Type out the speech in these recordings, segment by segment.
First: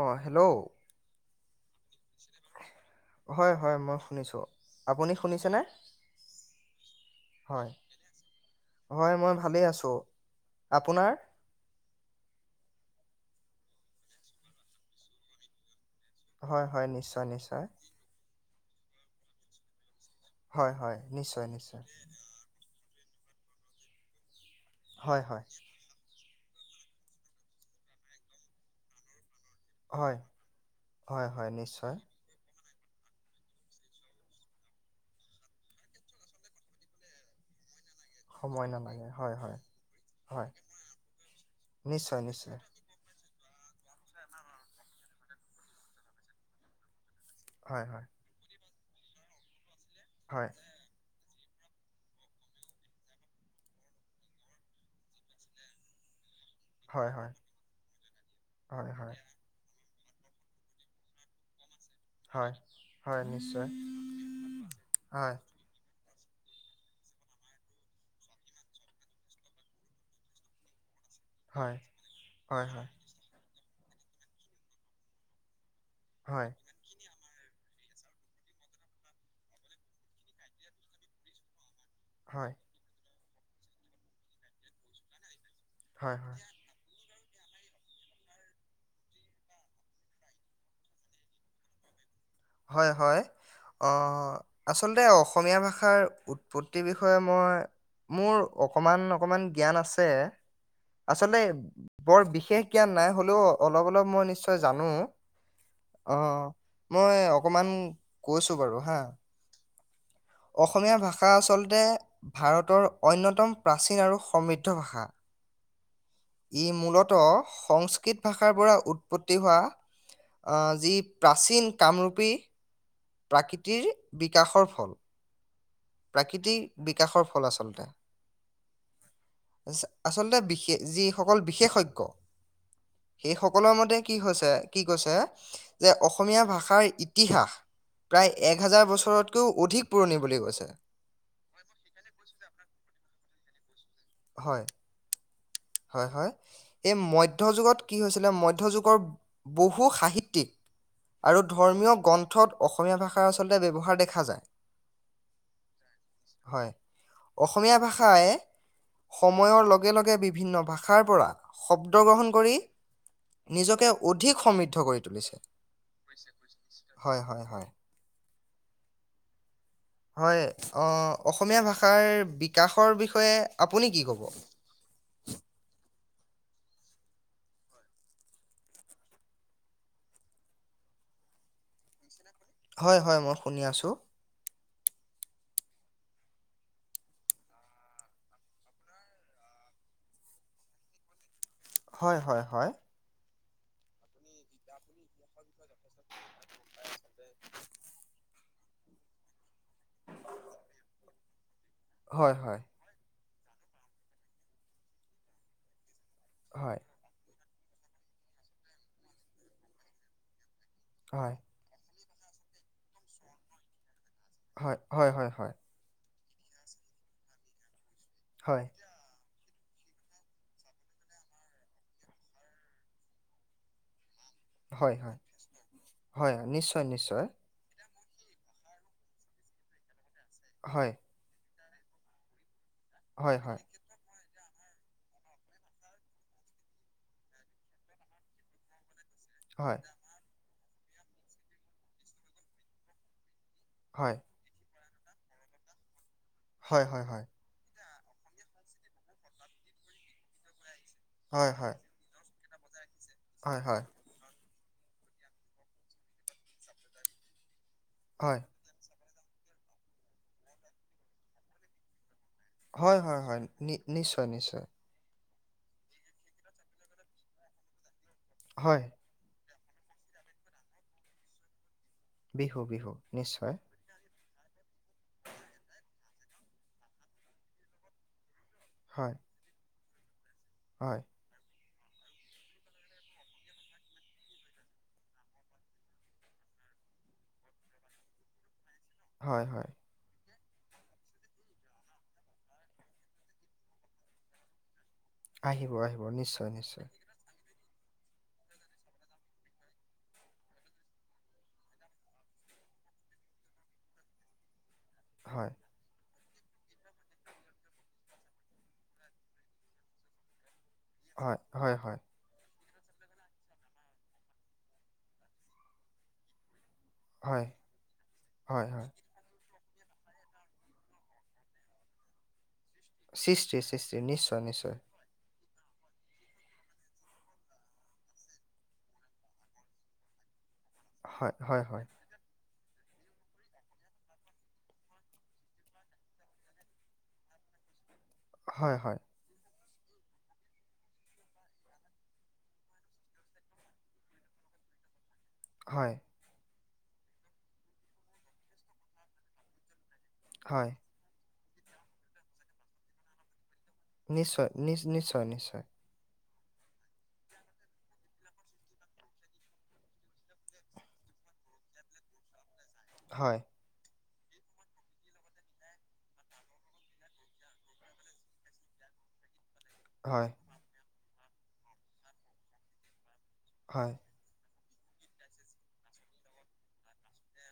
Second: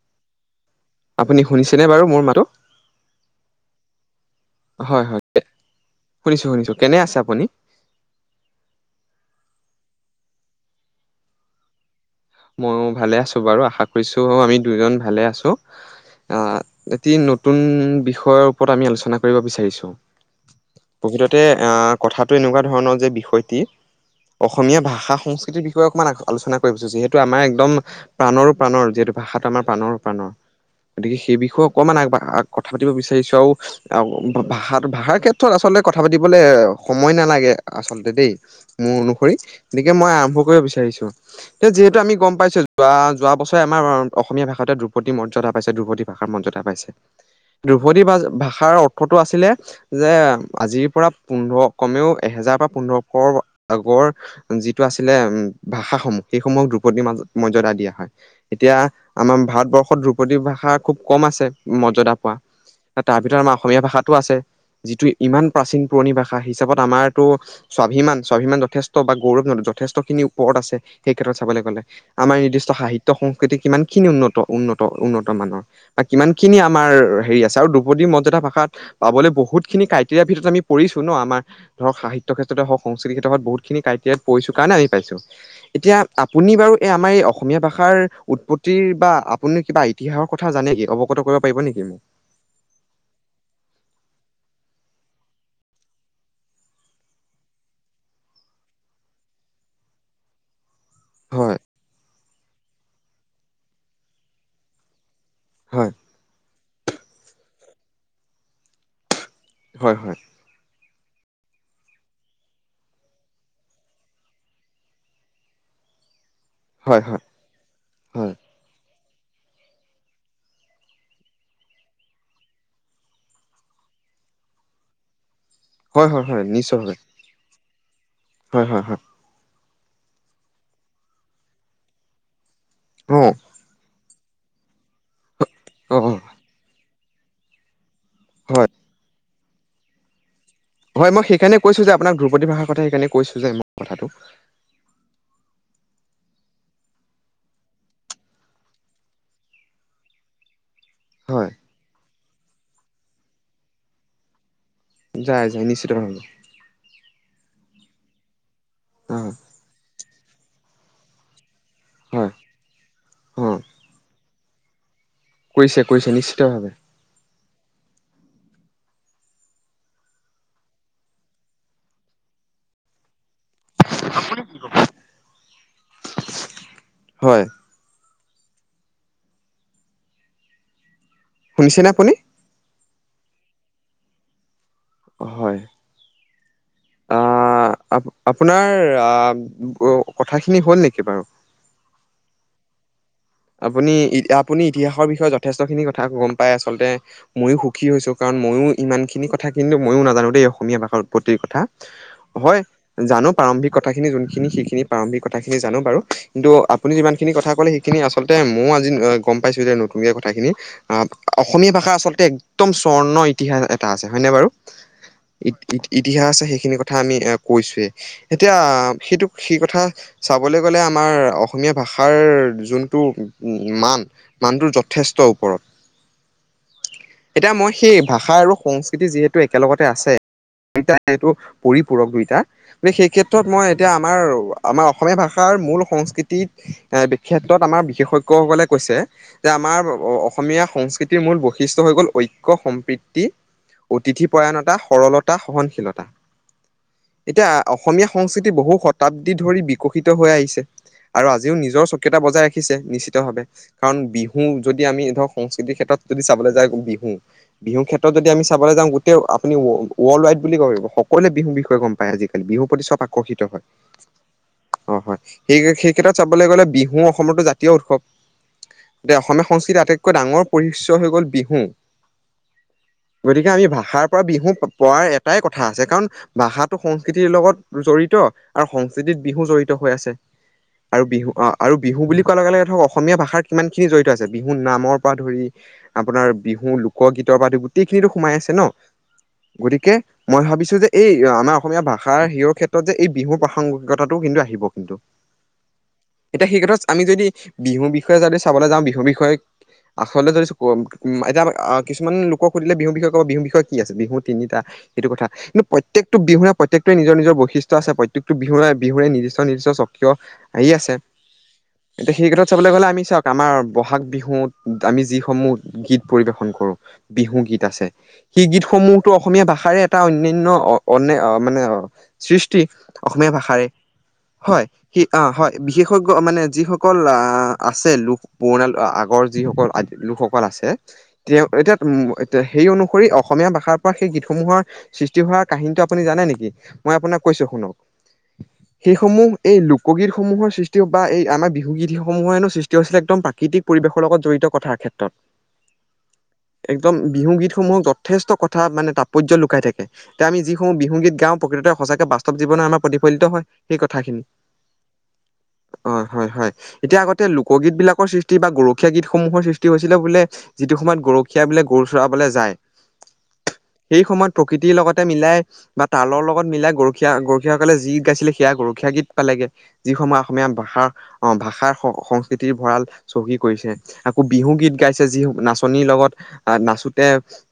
অ, hello. আপুনি, শুনিছেনে বাৰু মোৰ মাতো। হয়, হয় মই শুনিছোঁ। হয় আপুনি হয় শুনিছেনে, শুনিছো শুনিছো। কেনে আছে আপুনি? হয়। হয়, মই ভালেই আছো, আপোনাৰ? মইও ভালে আছো বাৰু। আশা কৰিছো আমি দুজন ভালে আছো। অ' হয় হয় এটি নিশ্চয় নতুন নিশ্চয় বিষয়ৰ ওপৰত আমি আলোচনা কৰিব বিচাৰিছোঁ। হয় হয় প্ৰকৃততে নিশ্চয় নিশ্চয় আহ কথা টো এনেকুৱা ধৰণৰ যে বিষয়টি অসমীয়া ভাষা হয় হয় সংস্কৃতিৰ বিষয়ে অকণমান আ-আলোচনা কৰিছো যিহেতু তু আমাৰ একদম প্ৰাণৰো প্ৰাণৰ যিহেতু। ভাষাটো আমাৰ প্ৰাণৰো হয় প্ৰাণৰ। গতিকে হয় সেই হয় বিষয়ে নিশ্চয় অকণমান আগবাহ আগ কথা পাতিব বিচাৰিছো আৰু। আৰু ভা-ভাষাটো, ভাষাৰ ক্ষেত্ৰত আচলতে কথা পাতিবলৈ সময় নালাগে আচলতে। তেদেই সময় মোৰ নালাগে অনুসৰি, হয় হয় গতিকে মই আৰম্ভ হয় কৰিব বিচাৰিছো। এই যিহেতু আমি নিশ্চয় গম নিশ্চয় পাইছো বা যোৱা বছৰে আমাৰ অসমীয়া ভাষাতে দ্ৰুপতি মৰ্য্যদা পাইছে। দ্ৰুপতি ভাষাৰ মৰ্য্যদা পাইছে। হয় দ্ৰুপতি হয় ভা-ভাষাৰ অৰ্থটো আছিলে যে, হয় আজিৰ পৰা পোন্ধৰ কমেও, এহেজাৰ পৰা পোন্ধৰশ আগৰ যিটো আছিলে উম, ভাষাসমূহ সেইসমূহক দ্ৰু দ্ৰুপতি হয় মাজত, হয় মৰ্য্যদা দিয়া হয়। এতিয়া হয় হয় আমাৰ ভাৰতবৰ্ষত দ্ৰু দ্ৰুপতি ভাষা খুব কম আছে, মৰ্য্যাদা পোৱা, হয় তাৰ হয় ভিতৰত আমাৰ নিশ্চয় অসমীয়া ভাষাটো আছে। যিটো হয় ইমান প্ৰাচীন পুৰণি ভাষা হিচাপত আমাৰতো স্বাভিমান, স্বাভিমান যথেষ্ট বা গৌৰৱ, যথেষ্ট খিনি ওপৰত আছে। সেই ক্ষেত্ৰত চা চাবলে হয় গ'লে, আমাৰ হয় নিৰ্দিষ্ট হয় সাহিত্য-সংস্কৃতি কিমান খিনি উন্নত, উন্নত, উন্নত মানৰ। কিমান হয় খিনি আমাৰ হেৰি আছে, আৰু দ্ৰপদী মৰ্য্যাদা ভাষা ভাষাত পাবলৈ বহুতখিনি ক্ৰাইটেৰিয়াৰ ভিতৰত আমি পৰিছো ন'। আমাৰ ধৰক সাহিত্য হয় ক্ষেত্ৰতে হওঁক সংস্কৃতি ক্ষেতৰত বহুত‌ খিনি ক্ৰাইটেৰিয়াত পঢ়িছো কাৰণে আহি পাইছো। এতিয়া হয় হয় আপুনি বাৰু এই আমাৰ এই অসমীয়া ভাষাৰ উৎপত্তিৰ বা আপুনি কিবা ইতিহাসৰ কথা জানে কি, অৱগত কৰিব পাৰিব নেকি? হয়, হয়। অ' আচলতে অসমীয়া ভাষাৰ উৎপত্তিৰ বিষয়ে মই মোৰ অকমান অকমান জ্ঞান আছে। আচলতে হয় বৰ বিশেষ জ্ঞান নাই, হ'লেও অলপ, অলপ মই নিশ্চয় জানো। হয়। অ' মই অকমান কৈছো বাৰু হা। হয়, হয়। অসমীয়া ভাষা আচলতে, ভাৰতৰ অন্যতম প্ৰাচীন আৰু সমৃদ্ধ ভাষা। ই হয় হয় মূলতঃ সংস্কৃত হয় ভাষাৰ পৰা উৎপত্তি হোৱা আ যি প্ৰাচীন কামৰূপী প্ৰাকৃতিৰ বিকাশৰ ফল। হয় হয় হয় প্ৰাকৃতিৰ নিশ্চয়ভাৱে বিকাশৰ ফল আচলতে। হয় হয় হয় আচ-আচলতে বিশেষ, যিসকল বিশেষজ্ঞ হয় অ সেই সকল কৰৰ মতে কি হৈছে, কি কৈছে যে অ অ অসমীয়া ভাষাৰ ইতিহাস, প্ৰায় এক হয় হাজাৰ বছৰত কৈও অধিক পুৰণি বুলি কৈছে। হয়, মই সেইকাৰণে কৈছো যে আপোনাক দ্ৰুপদী ভাষাৰ কথা সেইকাৰণে কৈছো যে, মোৰ কথাটো। হয়, হয়, হয়। এই মধ্য যুগত কি হৈছিলে, মধ্য যুগৰ বহু সাহিত্যিক আৰু হয় ধৰ্মীয় গ্ৰন্থত অসমীয়া ভাষাৰ আচলতে ব্যৱহাৰ দেখা যায়। যাই যাই, নিশ্চিত ভাবে। হয়, অসমীয়া ভাষাই এ অ সময়ৰ লগে লগে বিভিন্ন ভাষাৰ পৰা শব্দ গ্ৰহণ হয় কৰি, অ নিজকে অধিক সমৃদ্ধ কৰি তুলিছে। কৰিছে কৰিছে নিশ্চিতভাৱে হয় হয় হয়। হয় অ অসমীয়া ভাষাৰ বিকাশৰ বিষয়ে আপুনি কি ক'ব। হয়। শুনিছেনে আপুনি। হয় হয় মই শুনি আছোঁ। হয় আহ। আ আপ আপোনাৰ কথাখিনি হ'ল নেকি বাৰু হয় হয় হয়। আপুনি আপুনি ইতিহাসৰ বিষয়ে যথেষ্ট খিনি কথা গম পাই আচলতে ময়ো সুখী হৈছোঁ। কাৰণ ময়ো ইমানখিনি কথা কিন্তু ময়ো নাজানো দেই অসমীয়া ভাষাৰ উৎপত্তিৰ কথা হয়। জানো প্ৰাৰম্ভিক কথাখিনি যোনখিনি সেইখিনি প্ৰাৰম্ভিক কথাখিনি জানো বাৰু কিন্তু হয় আপুনি যিমান, সখিনি কথা ক'লে সেইখিনি আচলতে ময়োও আজি গম পাইছো যে নতুনকে কথা খিনি হয় অসমীয়া ভাষা আচলতে একদম স্বৰ্ণ ইতিহাস এটা আছে হয়নে বাৰু হয় হয় হয় ইতিহাস আছে সেইখিনি কথা আমি এ কৈছোৱয়েই এতিয়া হয় সেইটো, সেই কথা চাবলৈ গ'লে আমাৰ অসমীয়া ভাষাৰ যোন, টো উ মান, মানটোৰ হয় হয় যথেষ্ট হয় ওপৰত হয় নিশ্চয় নিশ্চয় এতিয়া মই সেই ভাষা আৰু সংস্কৃতি যিহেতু একেলগতে আছে। হয়। এইটো পৰিপূৰক দুইটা সেই হয় ক্ষেত্ৰত হয় মই এতিয়া, আমাৰ আমাৰ অসমীয়া ভাষাৰ মূল সংস্কৃতিত এ বিখ্যাত, আমাৰ বিশেষজ্ঞই সকলে কৈছে যে হয় আমাৰ অস অসমীয়া সংস্কৃতিৰ মূল বৈশিষ্টয় হৈ গ'ল ঐক্য সম্প্ৰীতি হয় অতিথি, পয়ণতা সৰলতা সহনশীলতা। হয় হয় হয়। এতিয়া অসমীয়া সংস্কৃতি বহু শতাব্দী ধৰি বিকশিত হৈ আহিছে আৰু হয় আজিও হয় নিজৰ, কেইটা বজাই ৰাখিছে নিশ্চিতভাৱে হয় হয় কাৰণ বি বিহু যদি আমি ধৰক সংস্কৃতিৰ ক্ষেত্ৰত যদি চাবলৈ যায় বিহু বিহু ক্ষেত্ৰত যদি হয় আমি চা যাওঁ গোটেই আপু ৱৰ্ল্ড ৱাইড বুলি ক সকলোৱে বিহু বিষয়ে গম পায় আজি। বিহুৰ প্ৰতি হয় চব আকৰ্ষিত হয়। নি নিশ্চয় নিশ্চয় অ হয় সেই সেই ক্ষেত্ৰত চাবলৈ গ'লে বিহু অসমতো জাতীয় উৎসৱ। হয়। এতিয়া অসমীয়া সংস্কৃতিৰ আটাইতকৈ ডাঙৰ পৰিশ্য হৈ গল বিহু। বিহু বিহু গতিকে নিশ্চয় আমি ভাষাৰ, পৰা বিহু পয়াই এটাই কথা আছে কাৰণ ভাষাটো সংস্কৃতিৰ লগত জড়িত। আৰু হয় সংস্কৃতিত বিহু জড়িত হৈ আছে। হয়। অহ আৰু বিহু বুলি কোৱাৰ লগে লগে ধৰক অসমীয়া ভাষাৰ কিমানখিনি জড়িত আছে বিহু নামৰ পৰা ধৰি, আপোনাৰ বিহু লোকগীতৰ বা গোটেইখিনিটো সোমাই আছে ন হয় হয় গতিকে, মই ভাবিছো যে এই আমাৰ অসমীয়া ভাষাৰ হেৰ ক্ষেত্ৰত যে এই বিহুৰ প্ৰাসংগিকতাটো কিন্তু আহিব। আহিব আহিব নিশ্চয়। এতিয়া সেই ক্ষেত্ৰত নিশ্চয় আমি যদি বিহুৰ বিষয়ে যদি চাবলৈ যাওঁ বিহুৰ বিষয়ে। আচলতে যদি উ এতিয়া কিছুমান লোকক সুধিলে বিহুৰ বিষয়ে ক'ব বিহুৰ বিষয়ে কি আছে বিহু তিনিটা, সেইটো কথা হয় কিন্তু প্ৰ প্ৰত্যেকটো বিহুয়ে প্ৰত্যেকোৱে নিজ নিজ বৈশিষ্ট্য আ প্ৰত্যেকটো বিহুয়ে বিহুয়ে নিৰ্দিষ্ট নিৰ্দিষ্ট স্বকীয়। আয়ি আছে। হয়, হয় হয়। সেই ক্ষেত্ৰত চাবলে গলে আমি চাওক, আমাৰ বহাগ বিহুত আমি যিসমূহ গীত পৰিবেশন কৰো- বিহু হয় গীত আছে, সেই হয়, হয়। গীতসমূহতো- অসমীয়া ভাষাৰে এটা অন্যান্য অ অ মানে সৃষ্টি। অসমীয়া সৃষ্টি, ভাষাৰে, সৃষ্টি নিশ্চয়, হয় নিশ্চয়। সি অঁ হয়। বিশেষজ্ঞ মানে, যিসকল আছে লোক- পুৰণা আগৰ যিসকল আদি লোকসকল আছে, হয়, তেওঁ হয়, এতিয়া- হয়। তে সেই অনুসৰি অসমীয়া ভাষাৰ পৰা সেই গীতসমূহৰ- সৃষ্টি হোৱাৰ কাহিনিটো আপুনি জানে নেকি? মই আপোনাক কৈছো শুনক। হয়, সেই হয়, সমূহ এই লোকগীত সমূহৰ সৃষ্ট- টিও বা এই আমাৰ বিহু গীত সমূহ হেনো সৃষ্টি হৈছিলে একদম প্ৰাকৃতিক পৰিৱেশৰ লগত জড়িত কথাৰ ক্ষেত্ৰত। হয়। একদম বিহু গীতসমূহত যথেষ্ট কথা মানে তাৎপৰ্য লুকাই থাকে। এতিয়া আমি যি হয়। সমূহ বিহুগীত গাওঁ প্ৰকৃততে সঁচাকে বাস্তৱ জীৱনত আমাৰ প্ৰতিফলিত হয়। নিশ্চয়, নিশ নিশ্চয় নিশ্চয়। অঁ' হয় হয়, এতিয়া আগতে লোকগীত বিলাকৰ সৃষ্টি বা গৰখীয়া গীতসমূহৰ সৃষ্টি হৈছিলে বোলে- যিটো সময়ত গৰখীয়া বিলাক গৰু চৰাবলে যায়, - হয়। সেই সময়ত প্ৰকৃতিৰ লগতে মিলাই- বা তালৰ লগত মিলাই গৰখীয়া গৰখীয়াসকলে যি গাইছিলে সেয়া গৰখীয়া গীত পালেগে। যিসমূহে হয়, অসমীয়া ভাষাৰ অঁ' ভাষাৰ সংস্কৃতিৰ ভঁৰাল চহী কৰিছে- হয়, আকো বিহু গীত গাইছে যি নাচনীৰ লগত- নাচোতে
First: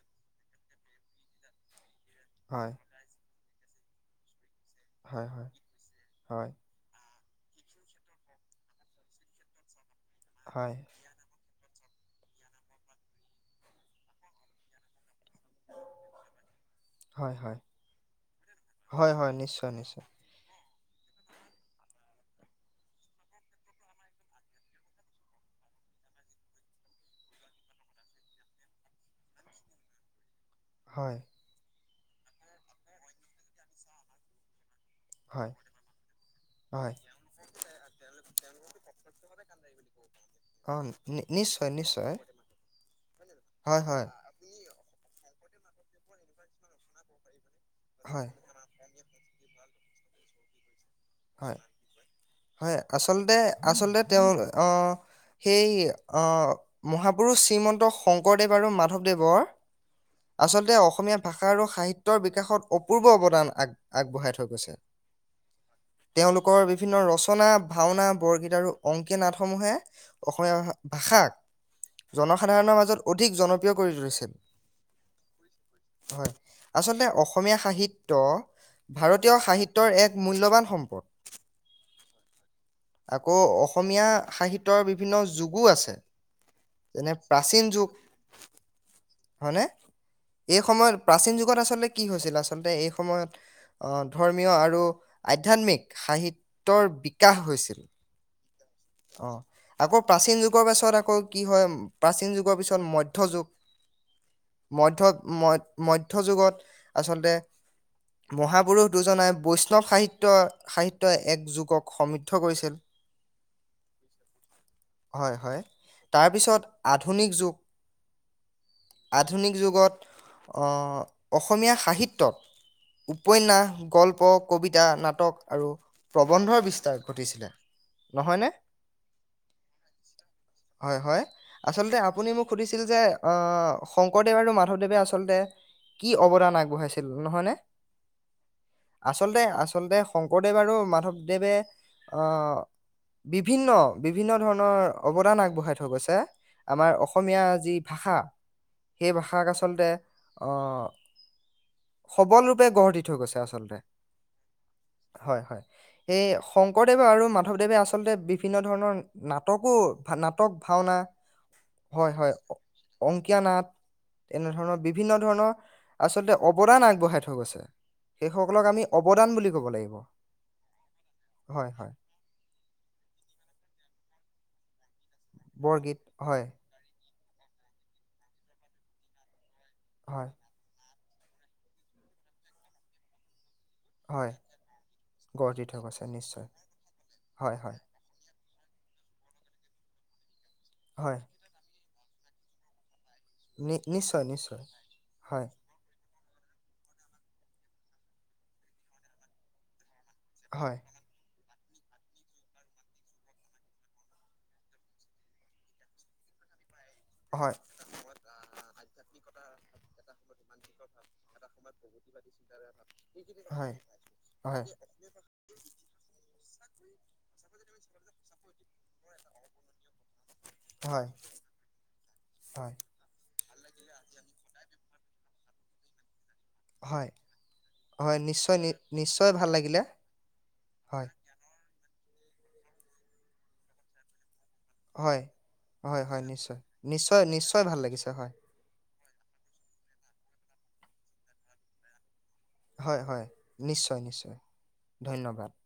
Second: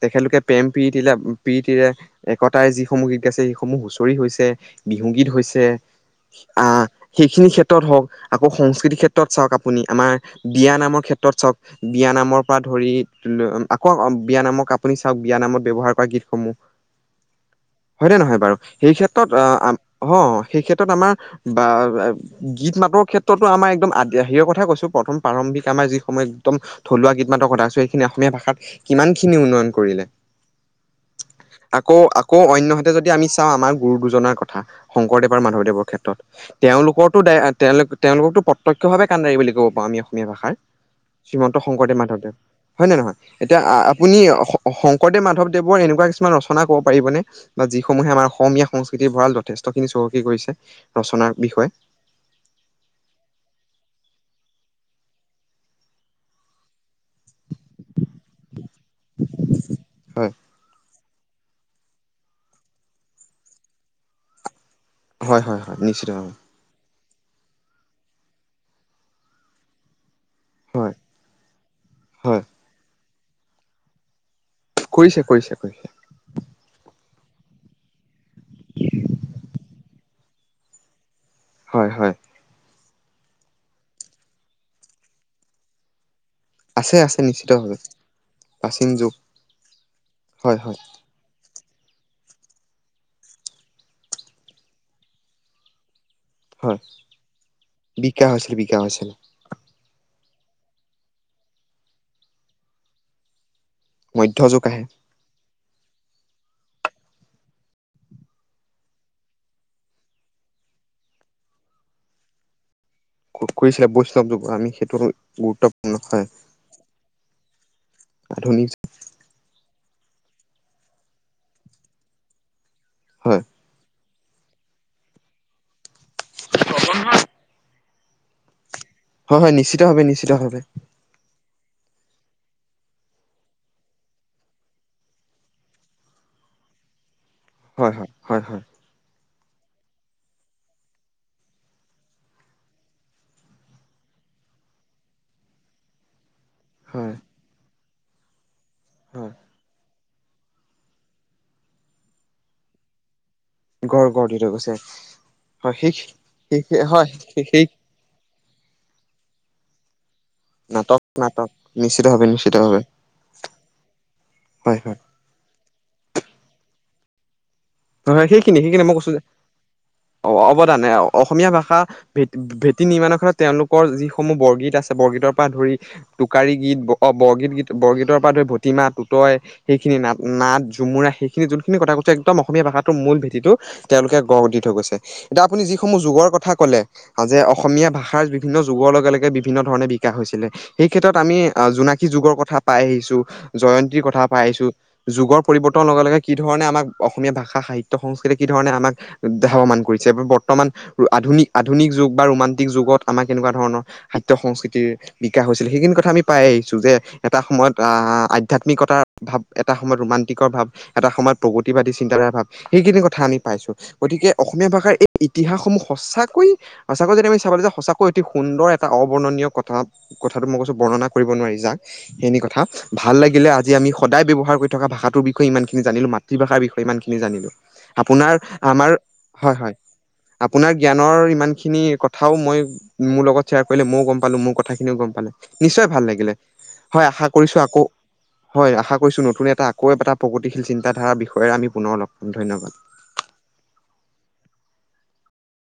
তেখেতলোকে প্ৰেম প্ৰিতি লে প্ৰিতিৰে- একতাই হয়, যিসমূহ গীত গাইছে, সেইসমূহ হুঁচৰি হৈছে হয়, বিহুগীত হয়, হৈছে। হয়, আঁহ- সেইখিনি ক্ষেত্ৰত হওঁক, আকৌ সংস্কৃতিৰ ক্ষেত্ৰত চাওক আপুনি আমাৰ হয়, বিয়া নামৰ ক্ষেত- ত্ৰত চাওক বিয়া নামৰ পৰা ধৰি আকৌ বিয়া নামৰ কা- আপুনি চাওক বিয়া নামত ব্যৱহাৰ কৰা গীতসমূহ। হয়, হয়। হয়নে নহয় বাৰু? সেই হয়, হয়, ক্ষেত্ৰত আ নিশ্চয়, নিশ্চয়। অ অঁ'- সেই ক্ষেত্ৰত আমাৰ বা- গীত মাতৰ ক্ষেত্ৰতো আমাৰ একদম আদিৰাহিৰ কথা কৈছো প্ৰথম প্ৰাৰম্ভিক আমাৰ যি সময় একদম- থলুৱা গীটমাতৰ কথা কৈছো এইখিনি অসমীয়া ভাষাত কিমান খিনি উন্নয়ন কৰিলে। হয়। আকৌ আকৌ অন্যহাতে যদি আমি চাওঁ আমাৰ গুৰু দুজনাৰ কথা। শংকৰদেৱ আৰু হয়, মাধৱদেৱৰ ক্ষেত্ৰত। হয়। তেওঁলোকৰ- তেওঁলোক তেওঁলোককতো প্ৰত্যক্ষ ভাৱে কানদাৰী বুলি কব পাৰো আমি অসমীয়া ভাষাত, অ' নি শ্ৰীমন্ত নিশ্চয়, শংকৰদেৱ নিশ্চয়। মাধৱদেৱ। হয় নে নহয়? এতিয়া আ হয়, হয়, আপুনি- কে শংকৰদেৱ মাধৱ দেৱৰ এনেকুৱা কিছুমান ৰচনা কব পাৰিবনে বা যিসমূহে আমাৰ হয়, অসমীয়া- সংস্কৃতিৰ ভঁৰাল যথেষ্টখিনি চহকী কৰিছে ৰচনাৰ হয়, বিষয়ে। হয়, আচলতে আচলতে তেওঁ অঁহ সেই অঁহ- মহাপুৰুষ শ্ৰীমন্ত শংকৰদেৱ আৰু মাধৱদেৱৰ হয় আচলতে অসমীয়া- ভাষা আৰু সাহিত্যৰ বিকাশত অপূৰ্ব অৱদান আগ আগবঢ়াই থৈ গৈছে। হয় হয় হয়' নিশ্চিতভাৱে। লোকৰ বিভিন্ন ৰচনা, ভাওনা, বৰগীত আৰু অংকীয়া নাটসমূহে- অসমীয়া হয় ভাষাক হয় জনসাধাৰণৰ মাজত অধিক জনপ্ৰিয় কৰি তুলিছিল। কৰিছে কৰিছে কৰিছে। হয়, আচলতে অসমীয়া সাহিত্য ভাৰতীয় সাহিত্যৰ এক মূল্যবান সম্পদ। হয় হয়। আকৌ অসমীয়া সাহিত্যৰ বিভিন্ন যুগো আছে। আছে যেনে আছে প্ৰাচীন নিশ্চিতভাৱে যুগ, প্ৰাচীন যুগ হয়নে হয় এই হয় সময়ত প্ৰাচীন যুগত আচলতে কি হৈছিল আচলতে এই সময়ত অ ধৰ্মীয় আৰু আধ্যাত্মিক হয় সাহিত্যৰ বিকাশ হৈছিল বিকাশ হৈছিল বিকাশ হৈছিল অ'। আকৌ প্ৰাচীন যুগৰ পাছত আকৌ কি হয় প্ৰাচীন যুগৰ পিছত মধ্য যুগ। মধ্য যুগ আহে মধ্য ম মধ্য যুগত আচলতে মহাপুৰুষ দুজনাই বৈষ্ণৱ সাহিত্যৰ সাহিত্যই এক যুগক সমৃদ্ধ কৰিছিল। ক কৰিছিলে বৈষ্ণৱ যুগৰ আমি সেইটো হয় হয় গুৰুত্বপূৰ্ণ হয়। তাৰপিছত আধুনিক যুগ আধুনিক আধুনিক যুগত অ অসমীয়া সাহিত্যত হয় উপন্যাস, গল্প, কবিতা, নাটক আৰু প্ৰবন্ধৰ বিস্তাৰ ঘটিছিলে। নহয়নে? হয় হয় নিশ্চিতভাৱে নিশ্চিতভাৱে। হয় হয়, আচলতে আপুনি মোক সুধিছিল যে আহ' শংকৰদেৱ আৰু মাধৱদেৱে আচলতে কি অৱদান আগবঢ়াইছিল নহয়নে? হয়, হয়, হয়, হয়। আচলতে আচলতে শংকৰদেৱ আৰু মাধৱদেৱে অ বিভিন্ন বিভিন্ন ধৰণৰ অৱদান আগবঢ়াই থৈ গৈছে। আমাৰ হয় অসমীয়া যি ভাষা সেই হয় ভাষাক আচলতে অ', সবল ৰূপে গঢ় দি থৈ গৈছে আচলতে। হয় গঢ় দি থৈ গৈছে। হয়, হয়, এই সেই শংকৰদেৱ হয় আৰু সেই মাধৱদেৱে আচ চলতে বিভিন্ন ধৰণৰ নাটকো ভা নাটক - ভাওনা নাটক নাটক হয় নিশ্চিতভাৱে হয়, অ নিশ্চিতভাৱে অংকীয়া নাট তেনেধৰণৰ হয় হয় বিভিন্ন ধৰণৰ আচলতে অৱদান আগবঢ়াই থৈ গৈছে। সেইসকলক আমি অৱদান বুলি ক'ব লাগিব। অ' অৱদানে আও অসমীয়া হয় ভাষা হয় ভেট ভেটি নিৰ্মাণৰ তেওঁলোকৰ যিসমূহ বৰগীত আছে, বৰগীতৰ পৰা ধৰি বৰগীত হয়। টোকাৰী গীত ব অ বৰগীত গীত, বৰগীতৰ পৰা ধৰি ভটিমা, টোতই সেইখিনি নাট হয় নাট, ঝুমুৰা সেই খিনি যোনখিনি কথা কৈছে একদম অসমীয়া ভাষাটোৰ মূল ভেটিটো তেওঁলোকে হয় গঢ় দি থৈ গৈছে এতিয়া গঢ় আপুনি দি থৈ যিসমূহ গৈছে যুগৰ নিশ্চয় কথা ক'লে আ যে হয় হয় অসমীয়া ভাষাৰ বি ভিন্ন যুগৰ লগে লগে বিভিন্ন ধৰণে বিকাশ হৈছিলে সেই ক্ষেত্ৰত হয় আমি আ জোনাকি যুগৰ কথা পাই আহিছো। নি জয়ন্তীৰ কথা নিশ্চয় নিশ্চয় পাইছো, যুগৰ হয় পৰিৱৰ তন লগে লগে কি ধৰণে আমাক অসমীয়া ভাষা, সাহিত্য, সংস্কৃতি কি ধৰণে আমাক উম সাৱমান কৰিছে, আমি ব তমান হয় আধুনিক আধুনিক যুগ বা ৰোমাণ্টিক যুগত আমাক কেনেকুৱা ধৰণৰ খাদ্য - সংস্কৃতিৰ বিকাশ হৈছিল সেইখিনি কথা আমি পাই আহিছো যে এটা হয় সময়ত আ আধ্যয়াত্মিকতাৰ ভাৱ, এটা সময়ত ৰোমানাটিকৰ ভাৱ, এটা সময়ত প্ৰগতিবাদী চি চিন্তাধাৰা ভাৱ সেইখিনি কথা আমি পাইছো হয় গতিকে হয় অসমীয়া ভাষাৰ এই ইতিহাসসমূহ সঁচাকৈ, সঁচাকৈ যদি আমি চাবলৈ যাওঁ সঁচাকৈ অতি সুন্দৰ এটা অৱৰ্ণনীয় কথা। কথাটো মই কৈছো হয় বৰ্ণনা কৰিব নোৱাৰি যাক [unintelligible] কথা। হয় ভাল লাগিলে আজি আমি সদায় ব্যৱহাৰ কৰি থকা ভাষাটো বিষয়ে ইমানখিনি জানিলো মাতৃভাষাৰ বিষ হয় ইমানখিনি জানিলো হয় আপোনাৰ নিশ্চয় নি- আমাৰ নিশ্চয় ভাল হয়, হয়। লাগিলে আপোনাৰ হয় জ্ঞানৰ ইমান খিনি কথাও মই মোৰ লগত শ্বেয়াৰ কৰিলে মইও গ'ম পালো মোৰ কথা খিনিও গ'ম হয়, পালে নিশ্চয় ভাল হয়, হয় লাগিলে নিশ্চয়, হয় নিশ্চয়, আশা কৰিছো নিশ্চয় ভাল আকৌ লাগিছে হয় আশা কৰিছোঁ নতুন এটা আকৌ এটা প্ৰগতিশীল চিন্তাধাৰ বিষয়েৰে আমি পুনৰ লগ পাম ধন্যবাদ। হয়, হয় নিশ্চয়, নিশ্চয় ধন্যবাদ।